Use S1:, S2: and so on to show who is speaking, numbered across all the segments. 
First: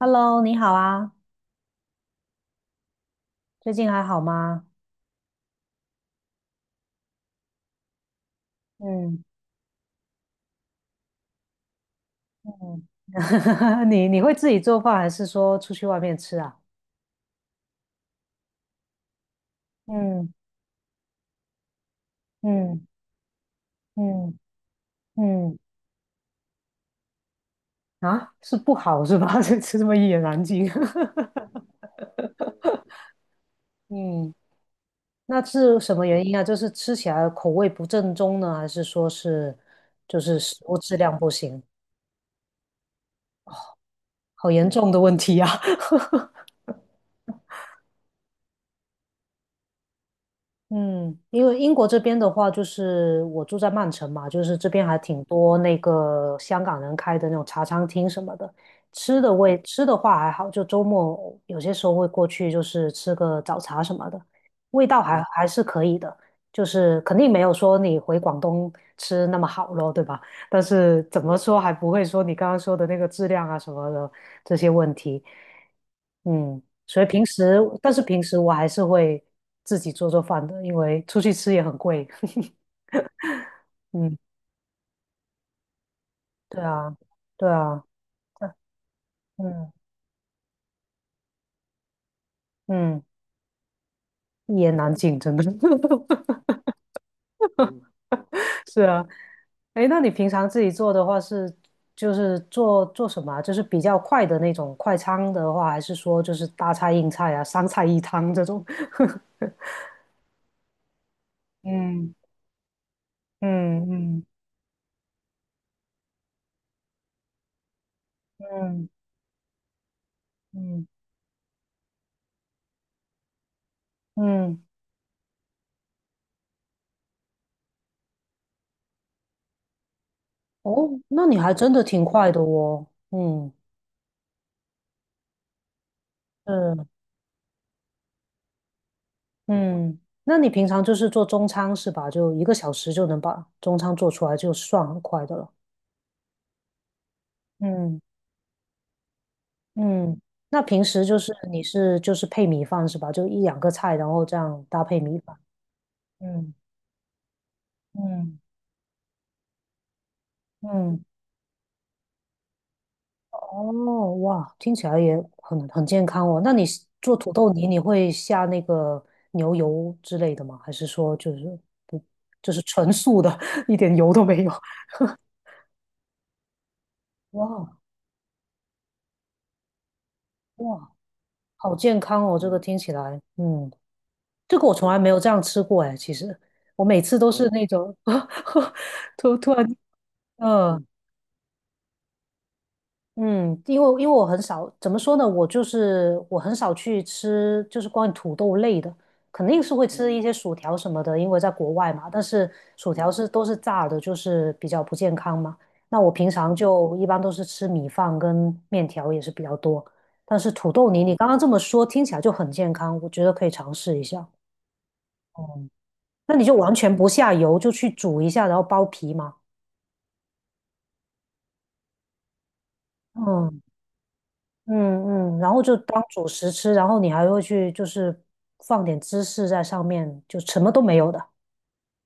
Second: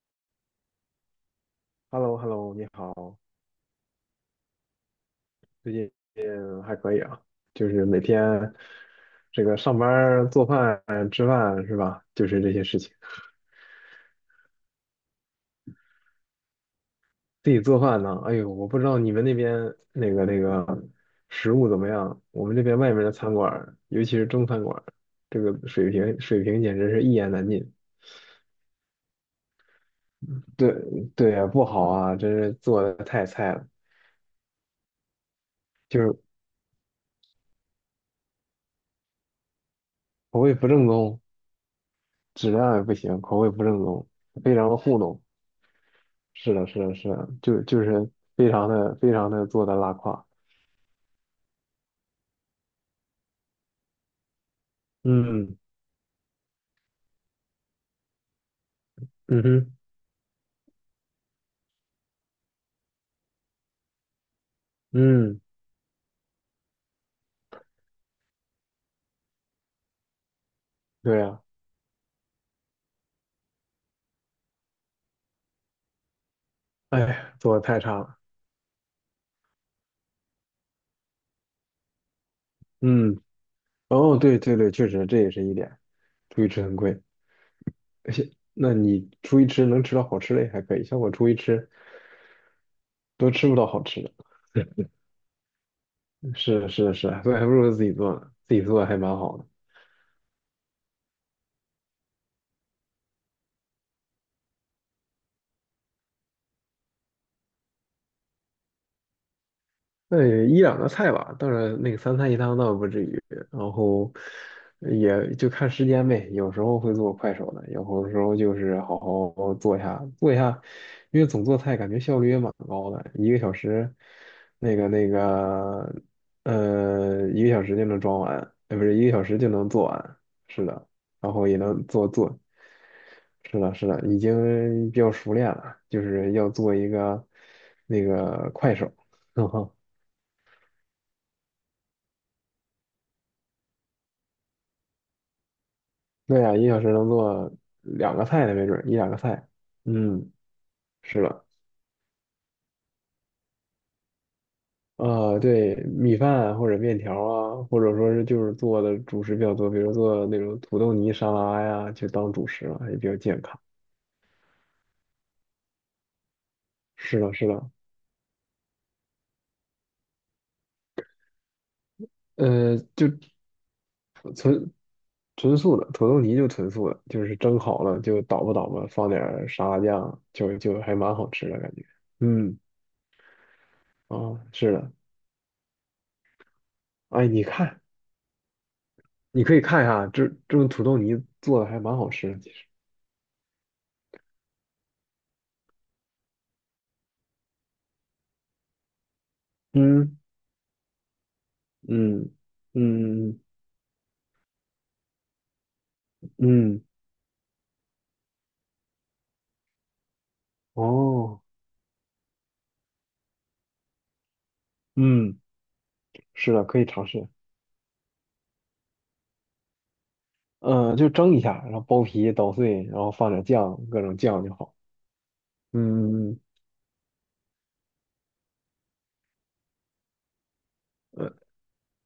S1: Hello，你好啊，
S2: h e l l o h e l l o 你好，
S1: 最近还好吗？
S2: 最近还可以啊，就是每天
S1: 嗯
S2: 这个上班儿做饭、吃饭是吧？就是这些事
S1: 嗯
S2: 情。
S1: 你会自己做饭，还是说出去外面吃啊？
S2: 自己做饭呢，哎呦，我不知道你们那边那个
S1: 嗯
S2: 那个食物怎么样，我们这边
S1: 嗯
S2: 外面的餐馆儿尤其是
S1: 嗯
S2: 中餐馆儿这
S1: 嗯
S2: 个水平简直是一言难尽。
S1: 啊，是不好是吧？这么一言难尽。
S2: 对对呀，不好啊，真是做的太菜了，
S1: 嗯，那是什
S2: 就
S1: 么
S2: 是
S1: 原因啊？就是吃起来口味不正宗呢，还是说是就是
S2: 口味
S1: 食
S2: 不
S1: 物
S2: 正
S1: 质量
S2: 宗，
S1: 不行？
S2: 质量也不行，口味不正宗，
S1: 好
S2: 非
S1: 严
S2: 常的
S1: 重
S2: 糊
S1: 的问
S2: 弄。
S1: 题啊！
S2: 是的，是的，是的，就是非常的做的拉胯，
S1: 嗯，因为英国这边的话，就是我住在曼城嘛，就是这边还挺多
S2: 嗯
S1: 那个香港人开的那种茶餐厅什么的。
S2: 嗯哼，
S1: 吃的话还好，就周末有些时候会过去，就是吃个早茶什么的，味道还嗯
S2: 嗯，
S1: 还是可以的，就是肯定没有说你回广东吃那么好咯，对吧？但是
S2: 对
S1: 怎么
S2: 呀，
S1: 说还不会说你刚刚说的那个质量啊什么的，这些问题。嗯，所以平
S2: 哎，做
S1: 时，
S2: 的太
S1: 但
S2: 差
S1: 是
S2: 了，
S1: 平时我还是会自己做做饭的，因为出去吃也很贵。
S2: 嗯，哦，
S1: 嗯，
S2: 对对对，确实这也是一点，出去
S1: 对
S2: 吃很
S1: 啊，
S2: 贵，
S1: 对啊，
S2: 那你出去吃
S1: 嗯
S2: 能吃到好吃的也还可以，像我出去吃
S1: 嗯，
S2: 都吃不到好吃的，
S1: 一言难尽，真的。
S2: 是的，是的，是的所以还不如自己做呢，自己做
S1: 是
S2: 的还
S1: 啊，
S2: 蛮好的。
S1: 哎，那你平常自己做的话是，就是做做什么啊就是比较快的那种快餐的话，还是说就是大菜硬菜啊，三菜一汤这种？
S2: 那也一两个菜吧，当然那个
S1: 嗯
S2: 三菜一汤倒不至于，然
S1: 嗯
S2: 后
S1: 嗯
S2: 也就看时间呗，有时候会做快手的，有时候就是
S1: 嗯
S2: 好好做一下，
S1: 嗯嗯。
S2: 因为总做菜感觉效率也蛮高的，一个小时，
S1: 嗯
S2: 那个那个，一个小时就能装完，不是一个小时就能做完，是的，
S1: 哦，那
S2: 然
S1: 你
S2: 后
S1: 还
S2: 也
S1: 真的
S2: 能
S1: 挺
S2: 做
S1: 快
S2: 做，
S1: 的哦。嗯，
S2: 是的，是的，已经比较熟练了，就是要做
S1: 嗯
S2: 一个那个快手。
S1: 嗯，那你平常就是做中餐是吧？就一个小时就能把中餐做出来，就算很快的了。
S2: 对呀，一个小时能做
S1: 嗯
S2: 两个菜呢，没准儿一两个菜。
S1: 嗯，
S2: 嗯，
S1: 那平时就
S2: 是
S1: 是
S2: 的，
S1: 你是就是配米饭是吧？就一两个菜，然后这样搭配米饭。
S2: 对，米
S1: 嗯
S2: 饭或者面条啊，或者说是
S1: 嗯
S2: 就是做的主食比较多，比如做那种土豆
S1: 嗯，
S2: 泥沙拉呀，就当主食了，也比较健康。
S1: 哦哇，听起来也很健康哦。那你是做
S2: 是
S1: 土
S2: 的，是
S1: 豆泥，
S2: 的，
S1: 你会下那个牛油之类的吗？还是说就是不就是纯
S2: 就
S1: 素的，一点油都没有？
S2: 纯纯素的土豆泥就纯素的，就是蒸
S1: 哇
S2: 好了就捣吧捣吧，放点儿沙拉酱，就
S1: 哇，
S2: 还蛮好吃的
S1: 好
S2: 感觉。
S1: 健康哦！这个
S2: 嗯，
S1: 听起来，嗯，
S2: 啊，
S1: 这个
S2: 是
S1: 我从
S2: 的，
S1: 来没有这样吃过哎。其实我每次
S2: 哎，
S1: 都
S2: 你
S1: 是那
S2: 看，
S1: 种 突
S2: 你
S1: 突
S2: 可以
S1: 然，
S2: 看一下，这种土
S1: 嗯、
S2: 豆泥做的还蛮好吃的，其实。
S1: 嗯，因为我很少，怎么说呢？我就是我很少去吃，就是关于土豆类的，肯定是会吃
S2: 嗯
S1: 一些薯条什么的，因为在国外嘛。但
S2: 嗯
S1: 是薯条是
S2: 嗯
S1: 都是炸的，就是比较不健康嘛。那我平常
S2: 嗯，
S1: 就一般都是吃米饭跟面条也是比较多，但是土豆泥你刚刚
S2: 哦，
S1: 这么说听起来就很健康，我觉得可以尝试一下。
S2: 嗯，
S1: 那你
S2: 是
S1: 就
S2: 的，
S1: 完
S2: 可以
S1: 全
S2: 尝
S1: 不
S2: 试。
S1: 下油，就去煮一下，然后剥皮嘛。
S2: 嗯，就蒸一下，然后剥皮捣碎，然后放点
S1: 嗯
S2: 酱，各种酱就好。
S1: 嗯嗯，然后就当主
S2: 嗯，
S1: 食吃，然后你还会去就是放点芝士在上面，就什么都没有的。
S2: 呃，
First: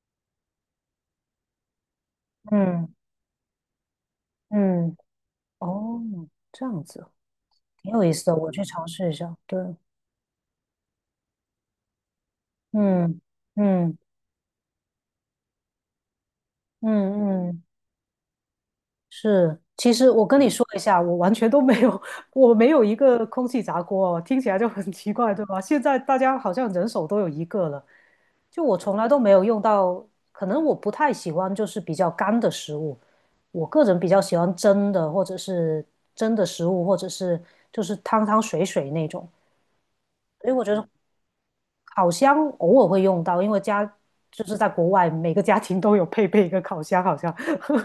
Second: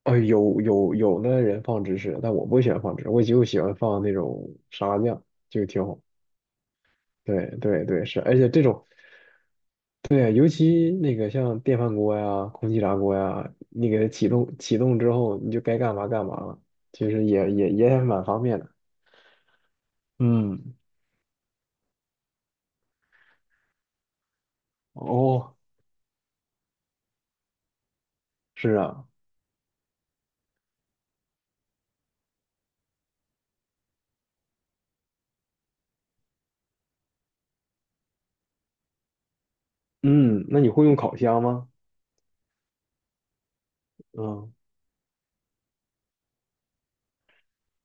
S2: 哦，有的人放芝士，但我不喜欢
S1: 嗯
S2: 放芝士，我就喜欢放那种沙
S1: 嗯，
S2: 拉酱，就挺好。
S1: 哦，这样子
S2: 对对
S1: 挺有
S2: 对，
S1: 意
S2: 是，
S1: 思
S2: 而
S1: 的，
S2: 且
S1: 我
S2: 这
S1: 去
S2: 种，
S1: 尝试一下。对，
S2: 对，尤其那个像电饭锅呀、空气炸锅
S1: 嗯
S2: 呀，你
S1: 嗯
S2: 给它启动启动之后，你就该干嘛干嘛了，其实
S1: 嗯
S2: 也
S1: 嗯，
S2: 也也蛮方便的。
S1: 是。其实我跟你说
S2: 嗯。
S1: 一下，我完全都没有，我没有一个空气炸锅哦，听起来就很奇怪，对
S2: 哦，
S1: 吧？现在大家好像人手都有一个了，就
S2: 是
S1: 我从
S2: 啊，
S1: 来都没有用到，可能我不太喜欢就是比较干的食物，我个人比较喜欢蒸的或者是蒸的食物，或者是就是汤汤水水那种，
S2: 嗯，
S1: 所以
S2: 那
S1: 我
S2: 你
S1: 觉
S2: 会
S1: 得
S2: 用烤箱吗？
S1: 烤箱偶尔会用到，因为家就
S2: 嗯
S1: 是在国外，每个家庭都有配备一个烤箱，好像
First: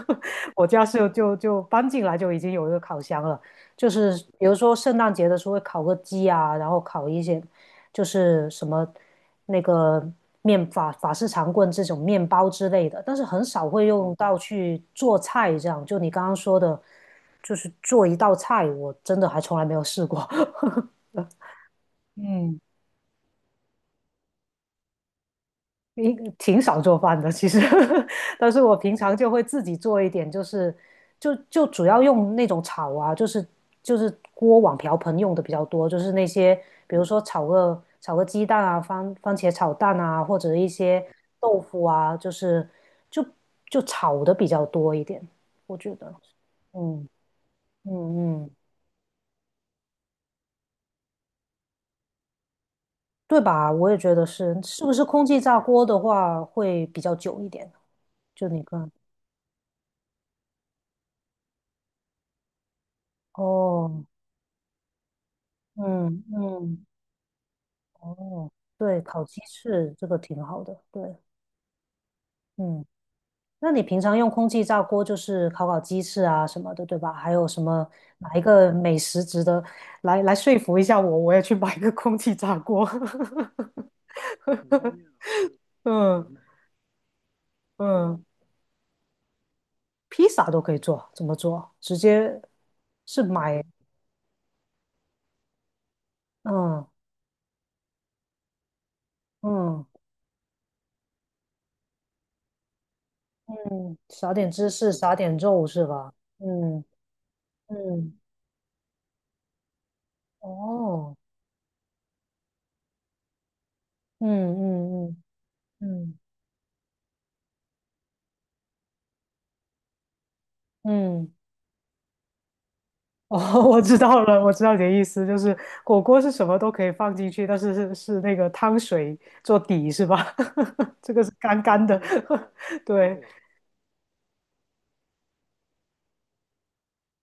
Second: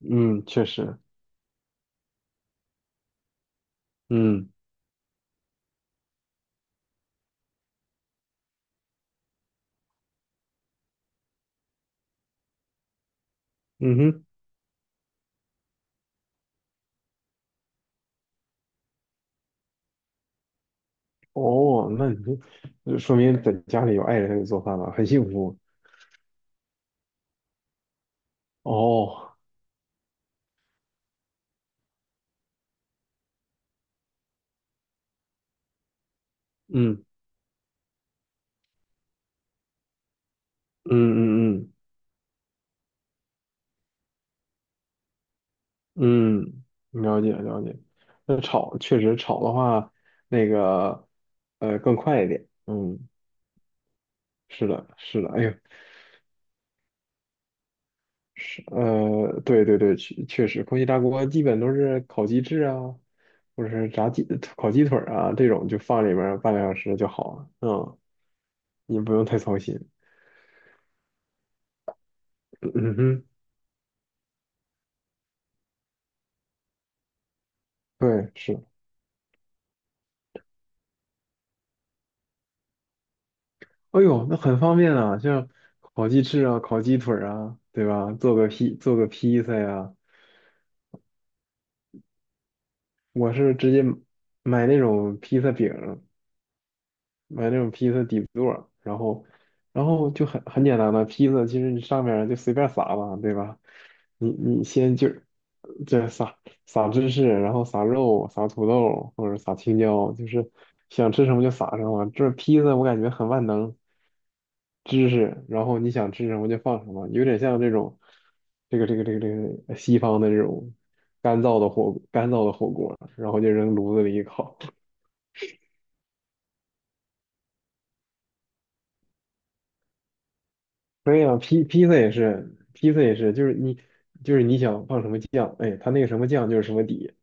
S2: 嗯，确
S1: 我家
S2: 实，
S1: 是就搬进来就已经有一个烤箱了。就是比
S2: 嗯
S1: 如说圣诞节的时候会烤个鸡啊，然后烤一些就是什么那个法式长棍这种面包之类的，但是很少会
S2: 嗯
S1: 用
S2: 哼，
S1: 到去做菜这样。就你刚刚说的，就是做一道菜，我真的还从来没有试过。
S2: 哦，那你就
S1: 嗯
S2: 就说明在家里有爱人给做饭了，很幸福。
S1: 应挺少做饭的，其实，但是我平常就
S2: 哦，
S1: 会自己做一点，就是就主要用那种炒啊，就是锅碗瓢盆用的比较多，就是那些比
S2: 嗯
S1: 如说炒个鸡蛋啊，番茄炒蛋啊，或者一些
S2: 嗯
S1: 豆
S2: 嗯
S1: 腐啊，就是就就炒的比较多一点，我觉得，
S2: 嗯嗯，
S1: 嗯
S2: 了解了解。
S1: 嗯
S2: 那
S1: 嗯，
S2: 炒确实炒的话，那个更快一点。嗯，
S1: 对吧？我也觉得是，
S2: 是
S1: 是
S2: 的，
S1: 不是
S2: 是
S1: 空
S2: 的。
S1: 气
S2: 哎呦，
S1: 炸锅的话会比较久一点？就你
S2: 是，
S1: 个
S2: 对对对，确实，空气炸锅基本都是烤鸡翅啊，或者是
S1: 哦，
S2: 炸鸡、烤鸡腿儿啊这种，就放里面
S1: 嗯
S2: 儿半个小
S1: 嗯。
S2: 时就好了。嗯，
S1: 哦，对，
S2: 你不
S1: 烤
S2: 用太
S1: 鸡
S2: 操心。
S1: 翅这个挺好的，对，
S2: 嗯
S1: 嗯，
S2: 嗯哼，
S1: 那你平常用空气炸锅就是烤烤鸡翅啊什么的，对吧？还有什么
S2: 对，
S1: 哪一
S2: 是。
S1: 个美食值得来说服一下我，我也去买个空气炸锅。
S2: 哎呦，那很方便 啊，像烤鸡
S1: 嗯
S2: 翅啊、烤鸡腿儿啊，对吧？
S1: 嗯，
S2: 做个披萨呀、
S1: 披萨都可以做，怎么做？直接是
S2: 我是
S1: 买，
S2: 直接买那种披萨饼，
S1: 嗯
S2: 买那种披萨底座，然后，然
S1: 嗯
S2: 后就很简单的披萨，其实你上面儿就随便撒吧，对吧？
S1: 嗯，
S2: 你
S1: 撒点
S2: 你
S1: 芝士，
S2: 先就
S1: 撒点肉是
S2: 就
S1: 吧？
S2: 撒
S1: 嗯
S2: 撒芝士，然后撒
S1: 嗯，
S2: 肉、撒土豆或者撒青椒，就是想
S1: 哦，
S2: 吃什么就撒什么。这披萨我感觉很万能，
S1: 嗯
S2: 芝
S1: 嗯
S2: 士，然后你想
S1: 嗯
S2: 吃什么就放什么，有点像这种这个西方的这种
S1: 嗯嗯。
S2: 干燥的火锅，然后就
S1: 哦，
S2: 扔
S1: 我
S2: 炉
S1: 知
S2: 子里
S1: 道
S2: 一
S1: 了，我
S2: 烤。
S1: 知道你的意思，就是火锅是什么都可以放进去，但是是那个汤水做底是吧？这
S2: 对
S1: 个是
S2: 呀，
S1: 干
S2: 披
S1: 干
S2: 披萨
S1: 的，
S2: 也是，披萨也
S1: 对，
S2: 是，就是你想放什么酱，哎，它那个什么酱就是什么底，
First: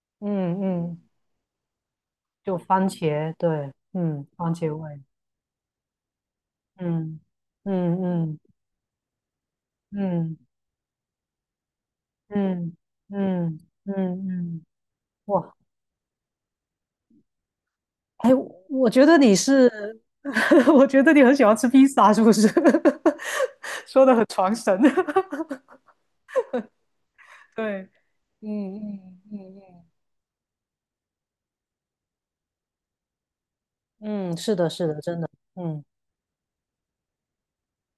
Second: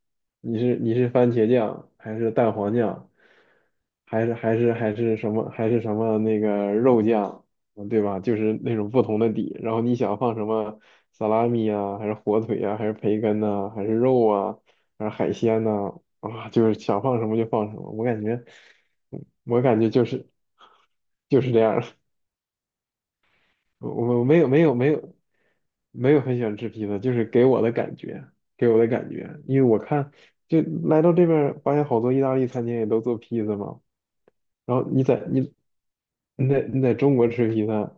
S2: 你
S1: 嗯
S2: 是你
S1: 嗯，
S2: 是番茄酱还是蛋
S1: 就
S2: 黄
S1: 番
S2: 酱，
S1: 茄，对，嗯，
S2: 还是
S1: 番
S2: 还
S1: 茄
S2: 是还
S1: 味，
S2: 是什么还是什么那个肉
S1: 嗯
S2: 酱，嗯
S1: 嗯
S2: 对吧？就
S1: 嗯
S2: 是那种不同的底，然后你想放
S1: 嗯
S2: 什么萨拉米啊，还是火腿
S1: 嗯
S2: 啊，还是培根
S1: 嗯
S2: 呐、还是
S1: 嗯
S2: 肉啊，
S1: 嗯，
S2: 还是海
S1: 哇，
S2: 鲜呐、啊，就是想放什么就放什么，我感
S1: 哎，
S2: 觉
S1: 我觉得
S2: 嗯
S1: 你
S2: 我
S1: 是，
S2: 感觉就是
S1: 我觉得你很
S2: 就
S1: 喜
S2: 是
S1: 欢
S2: 这
S1: 吃
S2: 样。
S1: 披萨，是不是？说的
S2: 我我
S1: 很传神，
S2: 没有很喜欢吃披萨，就是给 我的
S1: 对，
S2: 感觉，
S1: 嗯嗯
S2: 因
S1: 嗯
S2: 为我
S1: 嗯。
S2: 看就来到这边儿发现好多意大利餐厅也都做披萨嘛，
S1: 嗯，是的，
S2: 然
S1: 是
S2: 后
S1: 的，真的，嗯
S2: 你在中国吃披萨，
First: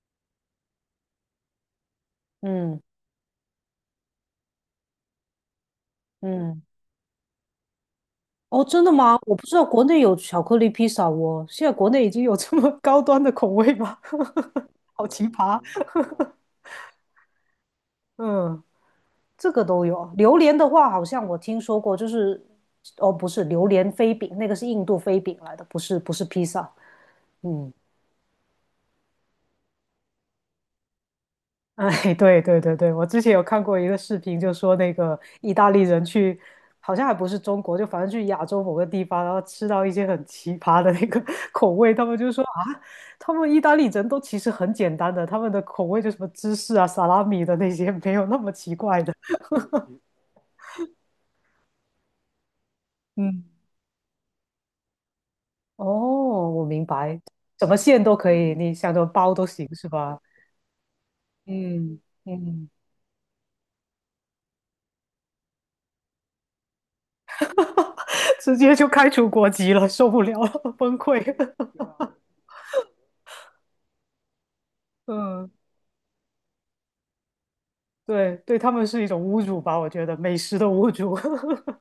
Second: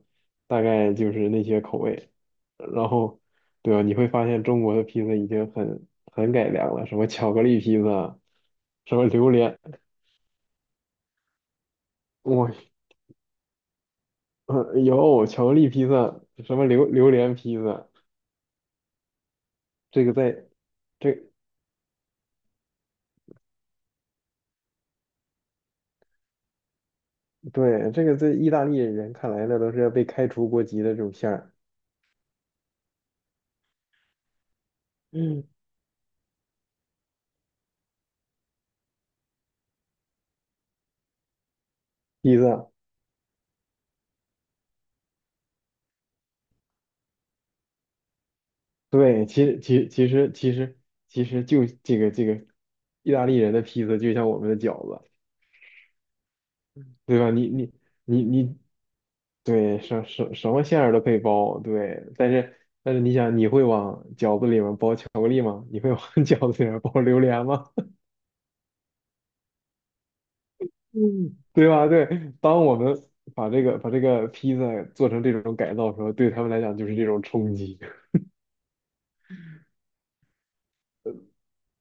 S2: 大概就是那些口味，
S1: 嗯
S2: 然后对吧？你会发现中国的披萨已经很改
S1: 嗯，
S2: 良了，什么巧克力披萨，
S1: 哦，真的
S2: 什么
S1: 吗？
S2: 榴
S1: 我不知
S2: 莲，
S1: 道国内有巧克力披萨哦，现在国内已经有这么
S2: 我
S1: 高端的口味吗？好奇
S2: 有巧克
S1: 葩，
S2: 力披 萨，什么榴莲披萨，
S1: 嗯，这个都
S2: 这
S1: 有。
S2: 个
S1: 榴
S2: 在。
S1: 莲的话，好像
S2: 这。
S1: 我听说过，就是，哦，不是榴莲飞饼，那个是印度飞饼来的，不是不是披萨，嗯。
S2: 对，这个在意大利人看来，那都是要被开除国籍的这种馅儿。
S1: 哎，对对对对，我之前有看过一个视频，就说那个
S2: 嗯，
S1: 意大利人去，好像还不是中国，就反正去亚洲某个地方，然后吃到一些很奇葩的那个 口味，他们就
S2: 披
S1: 说
S2: 萨，
S1: 啊，他们意大利人都其实很简单的，他们的口味就什么芝士啊、萨拉米的那些 没有那么奇怪的。
S2: 对，其实就这个意大利
S1: 嗯，
S2: 人的披萨就像我们的饺子，
S1: 哦，我明白，
S2: 对吧？你
S1: 什
S2: 你
S1: 么馅都
S2: 你
S1: 可以，
S2: 你，
S1: 你想怎么包都行，
S2: 对，
S1: 是吧？
S2: 什么馅儿都可以包，
S1: 嗯
S2: 对。但是
S1: 嗯，
S2: 但是你想，你会往饺子里面包巧克力吗？你会往 饺子里面包榴莲吗？
S1: 直接就开除国籍了，受不了了，
S2: 嗯，
S1: 崩溃
S2: 对吧？对，当我们把这个披萨 做成这
S1: 嗯。
S2: 种改造的时候，对他们来讲就是这种冲击。
S1: 对，对他们是一种侮辱吧，我觉得美食的侮辱。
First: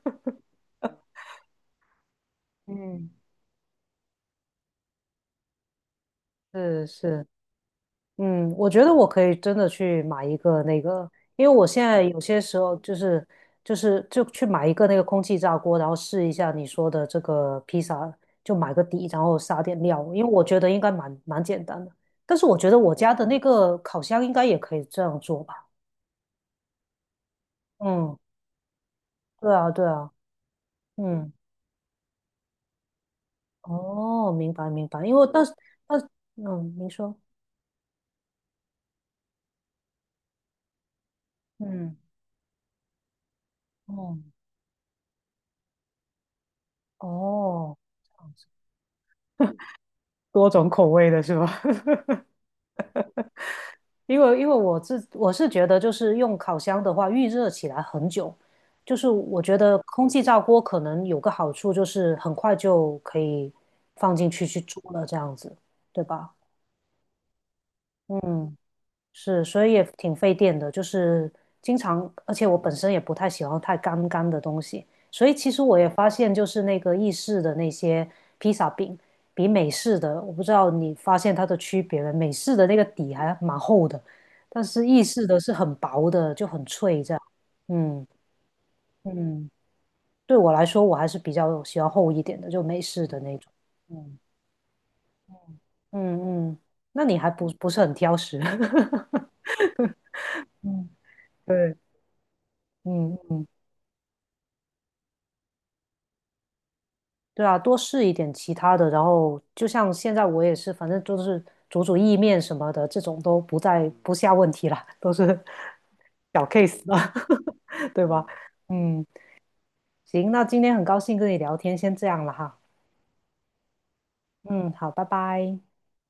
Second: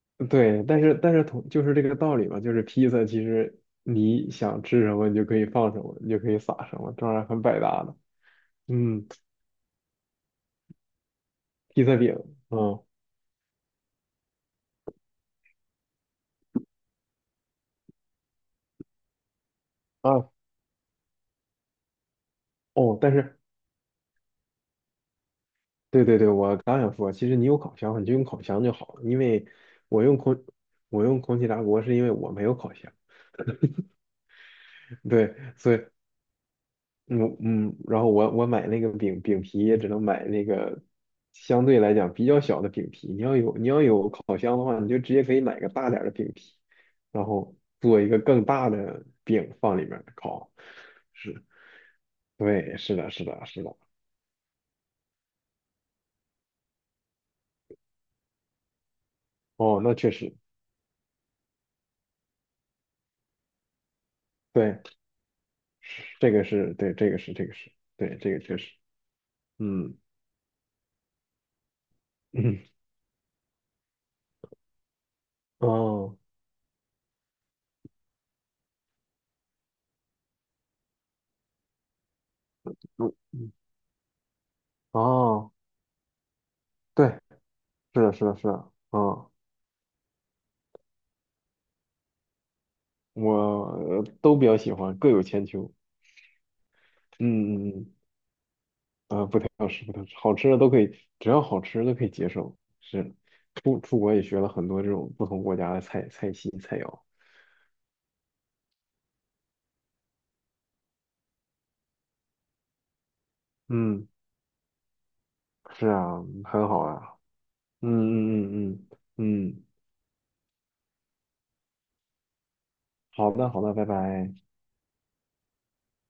S2: 对，但是同就是这个道理嘛，就是披萨
S1: 嗯，
S2: 其实你想吃什么，你就可以放什么，你就可以撒什
S1: 是
S2: 么，当
S1: 是，
S2: 然很百搭的。
S1: 嗯，我觉得
S2: 嗯，
S1: 我可以真的去买一个那个，因为我现
S2: 披萨
S1: 在
S2: 饼，
S1: 有些时候
S2: 嗯
S1: 就是就去买一个那个空气炸锅，然后试一下你说的这个披萨，就买个底，然后撒点料，因
S2: 啊
S1: 为我觉得应该蛮简单的。但是我觉得我
S2: 哦，但
S1: 家的那
S2: 是
S1: 个烤箱应该也可以这样做吧？
S2: 对对对，我刚想说，其实你有烤箱，你就
S1: 嗯，
S2: 用烤箱就好了，因为
S1: 对啊，对
S2: 我
S1: 啊，
S2: 用空我用
S1: 嗯，
S2: 空气炸锅是因为我没有烤箱，
S1: 哦，明白明白，因为
S2: 对，
S1: 但是
S2: 所以
S1: 嗯，您说，
S2: 嗯嗯，然后我买那个饼皮也只能买那个相对来
S1: 嗯，
S2: 讲比较小的饼皮。你要有
S1: 哦。
S2: 烤箱的话，你就直接可以买个大点儿的饼皮，然后
S1: 哦，
S2: 做一
S1: 这
S2: 个
S1: 样
S2: 更
S1: 子
S2: 大的饼放里面儿
S1: 多
S2: 烤。
S1: 种口味的是
S2: 是，
S1: 吧？
S2: 对，是的，是的，是的。
S1: 因为我是觉得，就是用烤箱的话，预热起来很久，就是我觉得
S2: 哦，那
S1: 空
S2: 确
S1: 气
S2: 实，
S1: 炸锅可能有个好处，就是很快就可以放进去煮
S2: 对，
S1: 了，这样子，对吧？
S2: 这个是对，这个是对，这个
S1: 嗯
S2: 确实，
S1: 是，所以也
S2: 嗯
S1: 挺费电的，就是经常，而且我
S2: 嗯
S1: 本身也不太喜欢太干干的东西，所以其实我也发
S2: 哦。
S1: 现，就是那个意式的那些披萨饼，比美式的，我不知道你发现它的区别没？美式的那个底还
S2: 嗯
S1: 蛮厚的，但是意式的是
S2: 哦，
S1: 很薄的，就很脆
S2: 对，
S1: 这样。
S2: 是
S1: 嗯
S2: 的，是的，是的，嗯，
S1: 嗯，对我来说，我还是比较喜欢厚一点的，就美式的
S2: 我
S1: 那种。嗯
S2: 都比较喜欢，各有千秋。
S1: 嗯嗯，那你还不
S2: 嗯
S1: 是很
S2: 嗯
S1: 挑食？
S2: 嗯，啊，不太好吃，不太好吃，好 吃的都可
S1: 嗯，
S2: 以，只要好
S1: 对，
S2: 吃的都可以接受。是，
S1: 嗯嗯。
S2: 出国也学了很多这种不同国家的菜系菜肴。
S1: 对啊，多试一点其他的，然后就像现在我也是，反正就是煮煮意面什么的，这种都不再
S2: 嗯，
S1: 不下问题了，都是
S2: 是啊，
S1: 小
S2: 很好
S1: case 了，
S2: 啊。嗯
S1: 对吧？
S2: 嗯嗯嗯
S1: 嗯，
S2: 嗯，嗯
S1: 行，那今天很高兴跟你聊天，先这样了哈。
S2: 好的好的，拜拜。
S1: 嗯，好，拜拜。